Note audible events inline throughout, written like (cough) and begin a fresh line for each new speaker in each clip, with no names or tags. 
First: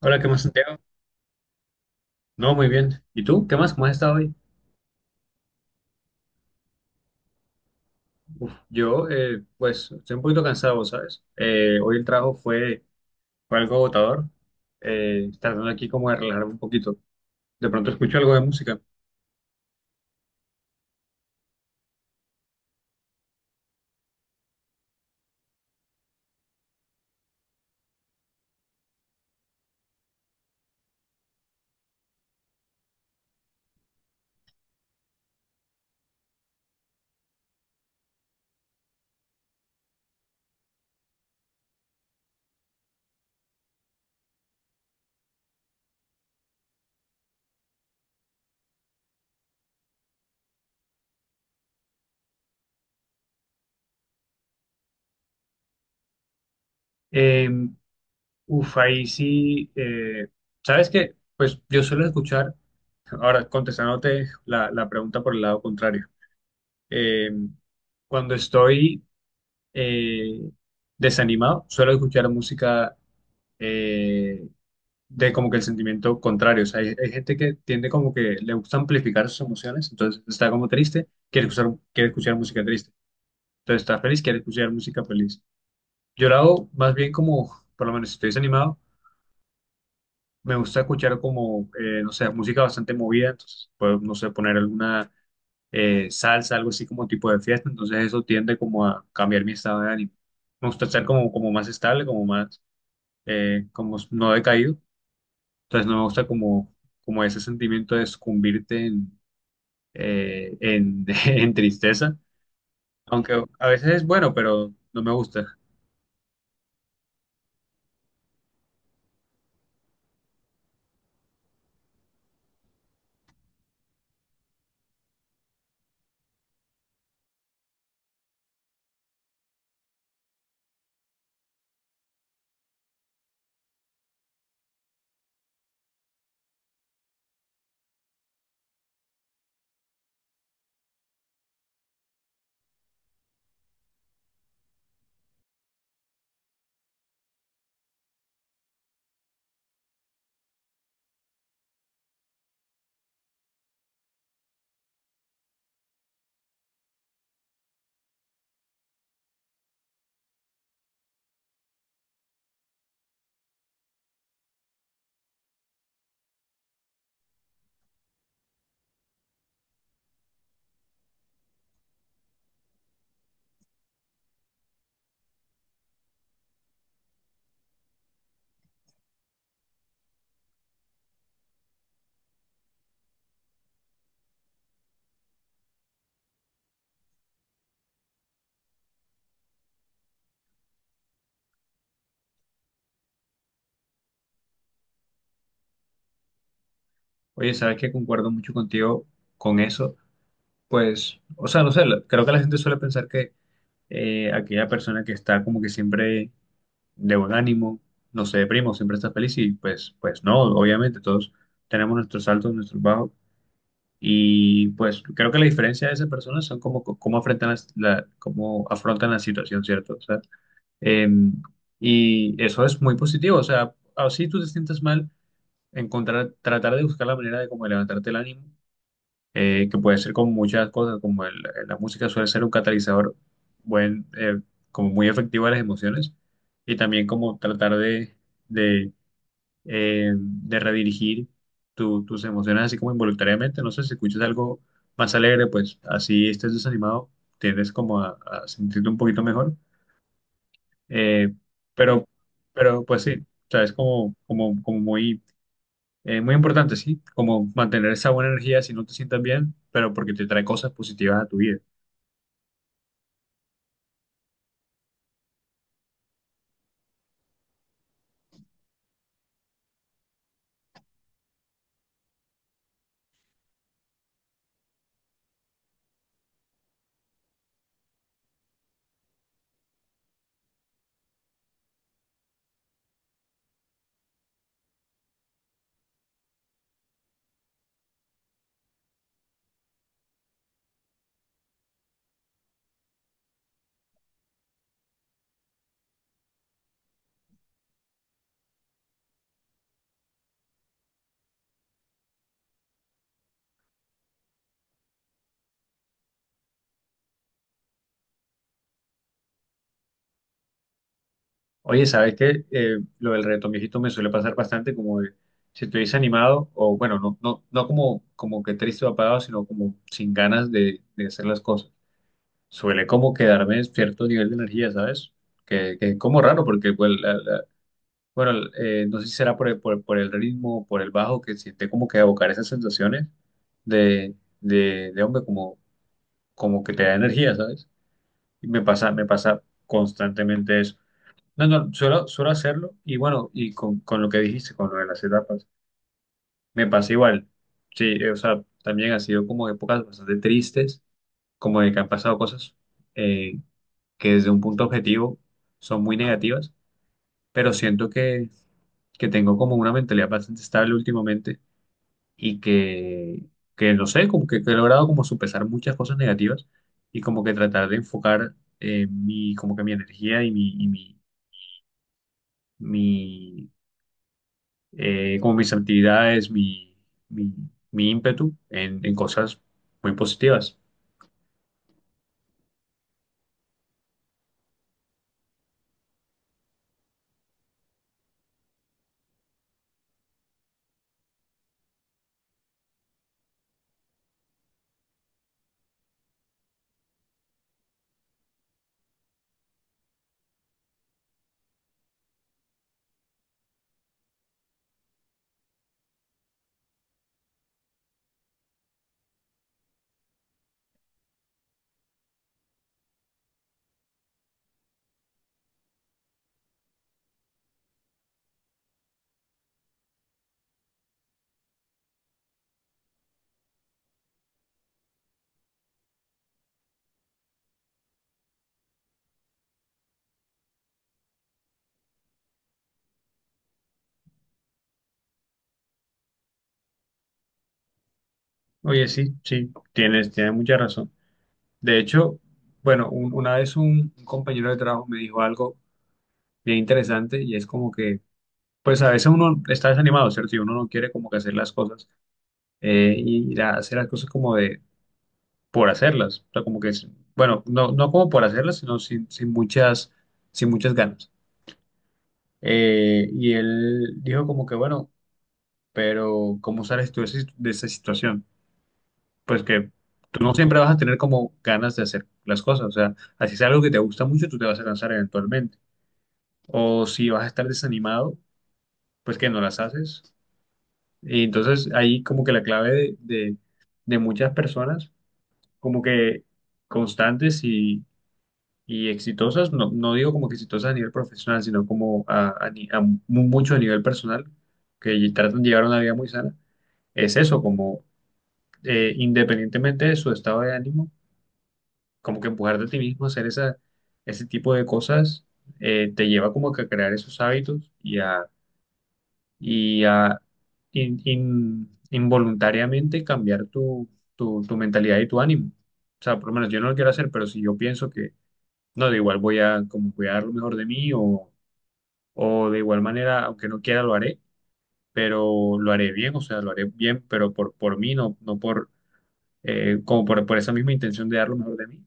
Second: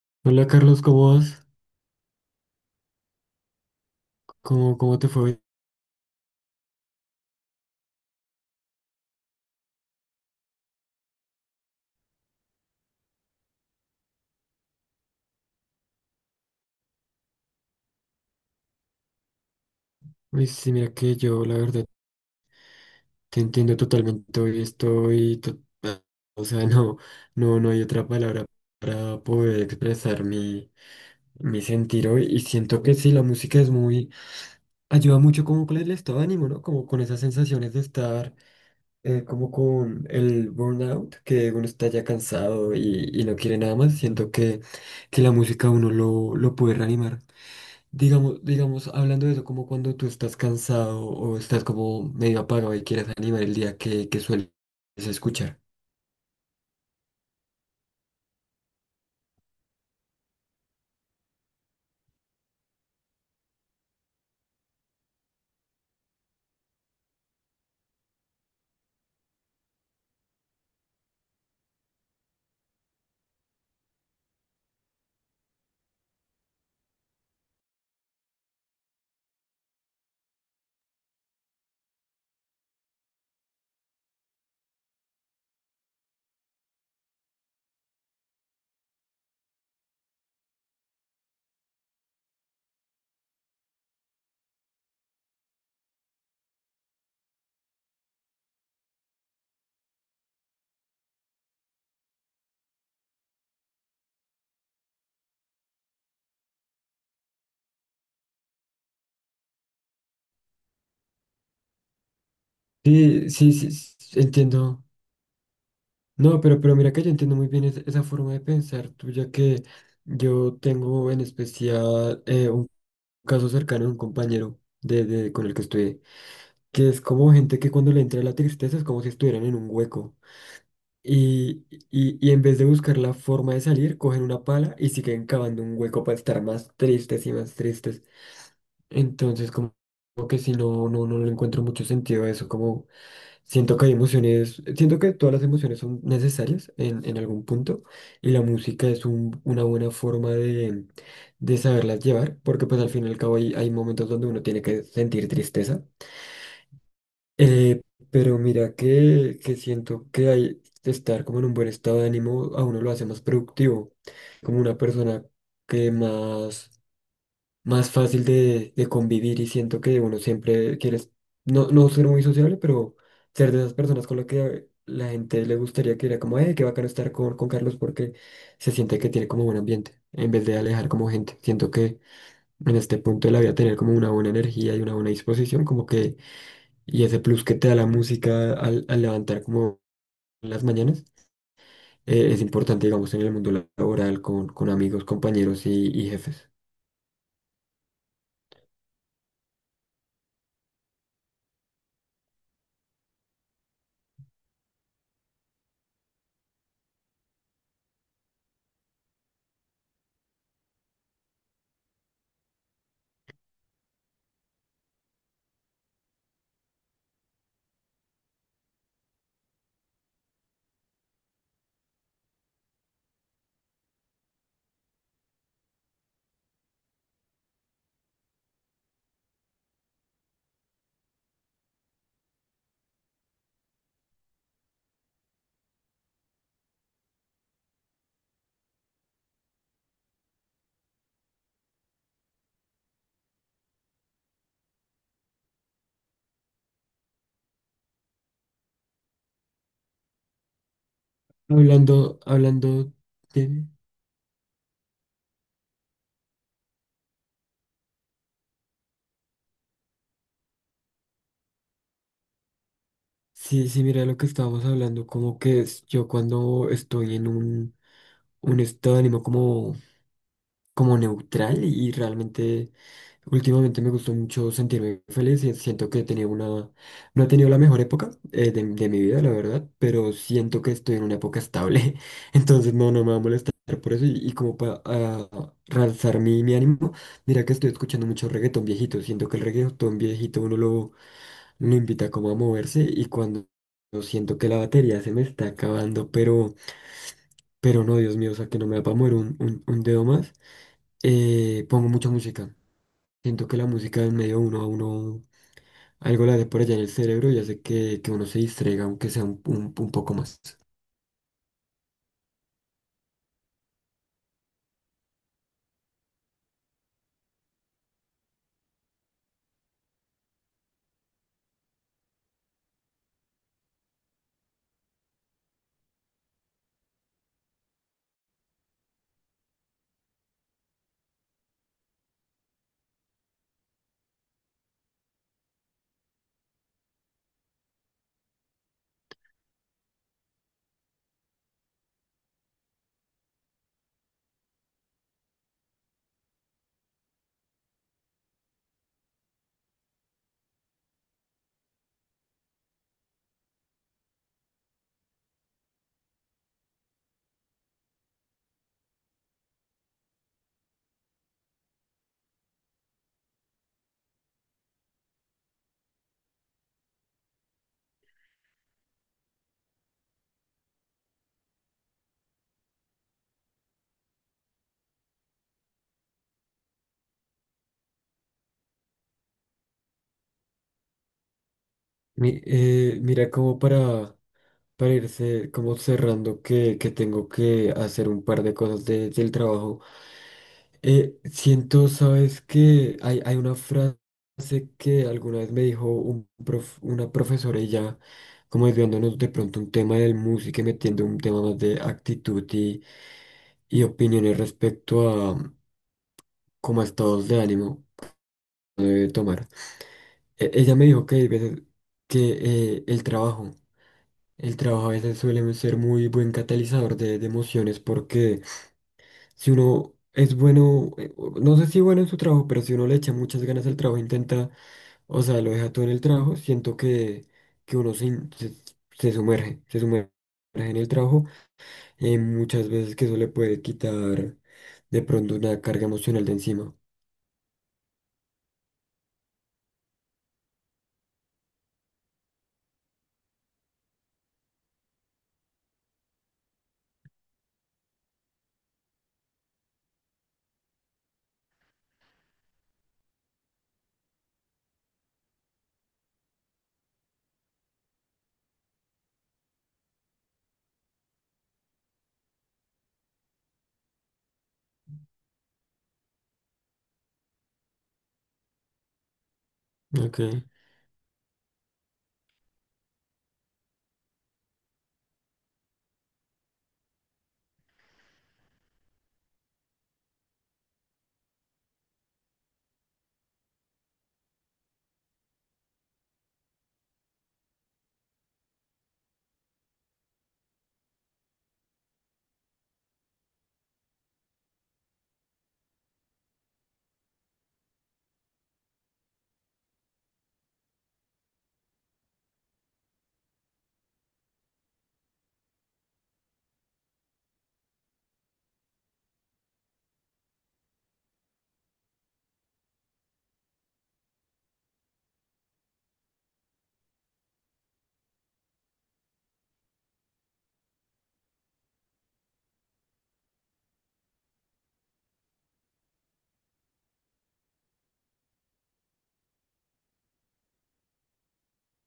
Hola, ¿qué más,
Hola
Santiago?
Carlos, ¿cómo vas?
No, muy bien. ¿Y tú? ¿Qué más? ¿Cómo has estado hoy?
¿Cómo te fue hoy?
Uf, yo, pues, estoy un poquito cansado, ¿sabes? Hoy el trabajo fue algo agotador, tratando aquí como de relajarme un poquito. De pronto escucho algo de música.
Uy, sí, mira que yo la verdad te entiendo totalmente hoy estoy, o sea, (laughs) no, no, no hay otra palabra para poder expresar mi sentir hoy. Y siento que sí, la música es ayuda mucho como con el estado de ánimo, ¿no? Como con esas sensaciones de estar como con el burnout, que uno está ya cansado y no quiere nada más. Siento que la música a uno lo puede reanimar. Hablando de eso, como cuando tú estás cansado o estás como medio apagado y quieres animar el día que sueles escuchar.
Eh, Ahí sí, ¿sabes qué? Pues yo suelo escuchar, ahora contestándote la pregunta por el lado contrario. Eh, Cuando estoy eh, desanimado, suelo escuchar música, eh, de como que el sentimiento contrario. O sea, hay gente que tiende como que le gusta amplificar sus emociones, entonces está como triste, quiere escuchar música triste. Entonces está feliz, quiere escuchar música feliz. Yo lo hago más bien como, por lo menos si estoy desanimado, me gusta escuchar como, no sé, música bastante movida, entonces puedo, no sé, poner alguna salsa, algo así como tipo de fiesta, entonces eso tiende como a cambiar mi estado de ánimo. Me gusta estar como, como más estable, como más, como no decaído. Entonces no me gusta como, como ese sentimiento de sucumbirte en, (laughs) en tristeza,
Sí,
aunque
sí,
a
sí,
veces es
sí,
bueno, pero
entiendo.
no me gusta.
No, pero mira que yo entiendo muy bien esa forma de pensar tuya, que yo tengo en especial un caso cercano de un compañero con el que estudié, que es como gente que cuando le entra la tristeza es como si estuvieran en un hueco. Y, y en vez de buscar la forma de salir, cogen una pala y siguen cavando un hueco para estar más tristes y más tristes. Entonces, como que si no, no, no le encuentro mucho sentido a eso. Como siento que hay emociones, siento que todas las emociones son necesarias en algún punto, y la música es una buena forma de saberlas llevar, porque pues al fin y al cabo hay momentos donde uno tiene que sentir tristeza. Eh, pero mira que siento que estar como en un buen estado de ánimo a uno lo hace más productivo, como una persona que más fácil de convivir. Y siento que uno siempre quiere, no, no ser muy sociable, pero ser de esas personas con las que la gente le gustaría, que era como, qué bacano estar con Carlos, porque se siente que tiene como buen ambiente, en vez de alejar como gente. Siento que en este punto de la vida tener como una buena energía y una buena disposición, como que y ese plus que te da la música al levantar como las mañanas, es importante, digamos, en el mundo laboral, con amigos, compañeros y jefes.
Oye, sabes que concuerdo mucho contigo con eso, pues, o sea, no sé, creo que la gente suele pensar que aquella persona que está como que siempre de buen ánimo, no se deprime, o siempre está feliz y pues, pues no, obviamente todos tenemos nuestros altos, nuestros bajos. Y pues creo que la diferencia de esas personas son cómo, cómo afrontan cómo afrontan la situación, ¿cierto? O sea, eh, y eso es muy positivo. O sea, así tú te sientes mal, encontrar, tratar de buscar la manera de como levantarte el ánimo, que puede ser con muchas cosas, como la música suele ser un catalizador buen, como muy efectivo a las emociones, y también como tratar de redirigir tus emociones así como involuntariamente. No sé, si escuchas algo más alegre, pues así estés desanimado, tiendes como a sentirte un poquito mejor. Eh, pero,
Hablando,
pero
hablando
pues sí, o sea,
de...
es como, como, como muy, muy importante, sí, como mantener esa buena energía si no te sientas bien, pero porque te trae cosas positivas a tu vida.
Sí, sí, mira lo que estábamos hablando, como que yo cuando estoy en un estado de ánimo como neutral. Y realmente últimamente me gustó mucho sentirme feliz, y siento que he tenido no he tenido la mejor época de mi vida, la verdad. Pero siento que estoy en una época estable, (laughs) entonces no, no me va a molestar por eso, y como para realzar mi ánimo, mira que estoy escuchando mucho reggaetón viejito. Siento que el reggaetón viejito uno lo invita como a moverse, y cuando... Siento que la batería se me está acabando, pero no, Dios mío, o sea que no me va a mover un dedo más. Pongo mucha música. Siento que la música en medio uno a uno algo la hace por allá en el cerebro, y hace que uno se distraiga, aunque sea un poco más.
Oye, ¿sabes qué? Lo del reto viejito me suele pasar bastante como de, si estoy desanimado o bueno, no, no, no como, como que triste o apagado, sino como sin ganas de hacer las cosas. Suele como quedarme en cierto nivel de energía, ¿sabes? Que es como raro porque, pues, bueno, no sé si será por el ritmo, por el bajo, que siente como que evocar esas sensaciones de, de hombre, como, como que te da energía, ¿sabes? Y me pasa constantemente eso. No, no, suelo hacerlo y bueno, y con lo que dijiste, con lo de las etapas, me pasa igual. Sí, o sea, también ha sido como épocas bastante tristes, como de que han pasado cosas eh, que desde un punto objetivo son muy negativas, pero siento que tengo como una mentalidad bastante estable últimamente y que no sé, como que he logrado como supesar muchas cosas negativas y como que tratar de enfocar mi, como que mi energía y mi, mi como mis actividades, mi, mi ímpetu en cosas muy positivas.
Mira, como para irse como cerrando, que tengo que hacer un par de cosas del trabajo. Siento, sabes que hay una frase que alguna vez me dijo una profesora. Y ya, como desviándonos de pronto un tema del música y metiendo un tema más de actitud y opiniones respecto a, como a estados de ánimo que debe tomar. Ella me dijo que hay veces que el trabajo, a veces suele ser muy buen catalizador de emociones, porque si uno es bueno, no sé si bueno en su trabajo, pero si uno le echa muchas ganas al trabajo, intenta, o sea, lo deja todo en el trabajo. Siento que uno se, in- se, se sumerge en el trabajo. Muchas veces que eso le puede quitar de pronto una carga emocional de encima.
Oye, sí, sí, tienes, tienes mucha razón. De hecho, bueno, una vez un compañero de trabajo me dijo algo bien interesante y es como que, pues a veces uno está desanimado, ¿cierto? Y uno no quiere como que hacer las cosas, y hacer las cosas como de por hacerlas. O sea, como que, bueno, no, no como por hacerlas, sino sin, sin muchas, sin muchas ganas. Y él dijo como que, bueno, pero ¿cómo sales tú de esa situación? Pues que
Ok.
tú no siempre vas a tener como ganas de hacer las cosas, o sea, así es algo que te gusta mucho, tú te vas a cansar eventualmente. O si vas a estar desanimado, pues que no las haces. Y entonces ahí como que la clave de, de muchas personas, como que constantes y exitosas, no, no digo como que exitosas a nivel profesional, sino como a, mucho a nivel personal, que tratan de llevar una vida muy sana, es eso, como independientemente de su estado de ánimo, como que empujar de ti mismo a hacer esa, ese tipo de cosas, te lleva como que a crear esos hábitos y a involuntariamente cambiar tu, tu, tu mentalidad y tu ánimo. O sea, por lo menos yo no lo quiero hacer, pero si yo pienso que, no, de igual voy a como voy a dar lo mejor de mí o de igual manera, aunque no quiera, lo haré, pero lo haré bien, o sea, lo haré bien, pero por mí, no, no por, como por esa misma intención de dar lo mejor de mí,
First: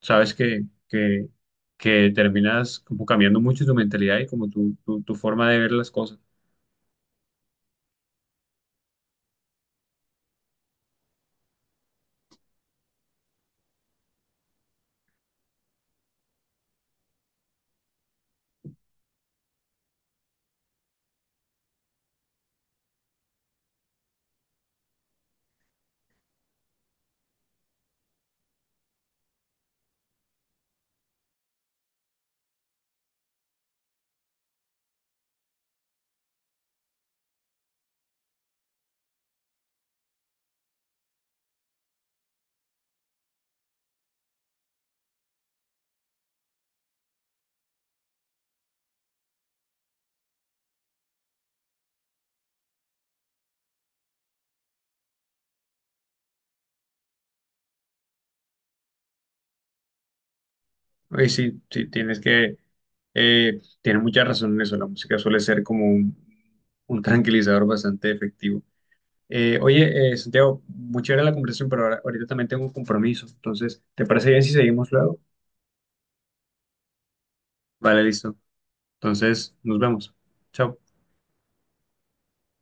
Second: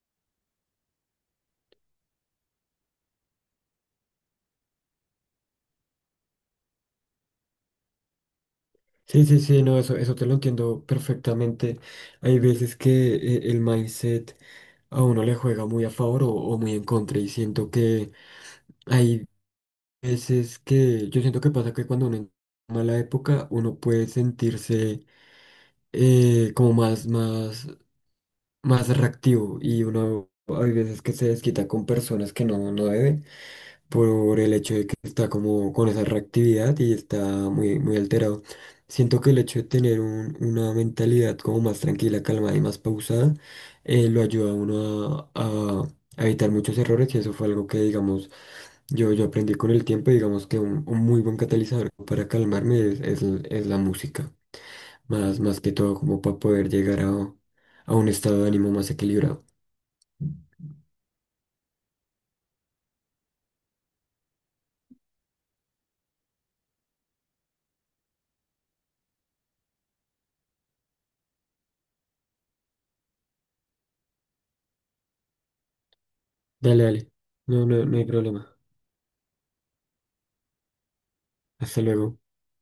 sabes que terminas como cambiando mucho tu mentalidad y como tu forma de ver las cosas.
Sí, sí, sí, no, eso te lo entiendo perfectamente. Hay veces que el mindset a uno le juega muy a favor o muy en contra. Y siento que hay veces que yo siento que pasa que cuando uno en mala época uno puede sentirse como más reactivo. Y uno hay veces que se desquita con personas que no, no debe, por el hecho de que está como con esa reactividad y está muy, muy alterado. Siento que el hecho de tener una mentalidad como más tranquila, calmada y más pausada, lo ayuda a uno a evitar muchos errores. Y eso fue algo que, digamos, yo aprendí con el tiempo. Y digamos que un muy buen catalizador para calmarme es la música, más que todo como para poder llegar a un estado de ánimo más equilibrado.
Y sí, sí, tienes que, tienes mucha razón en eso, la música suele ser como un tranquilizador bastante efectivo. Santiago, muy chévere la conversación, pero ahora, ahorita también tengo un compromiso, entonces, ¿te parece bien si seguimos luego?
Dale, dale, no, no, no
Vale,
hay
listo.
problema.
Entonces, nos vemos. Chao.
Hasta luego.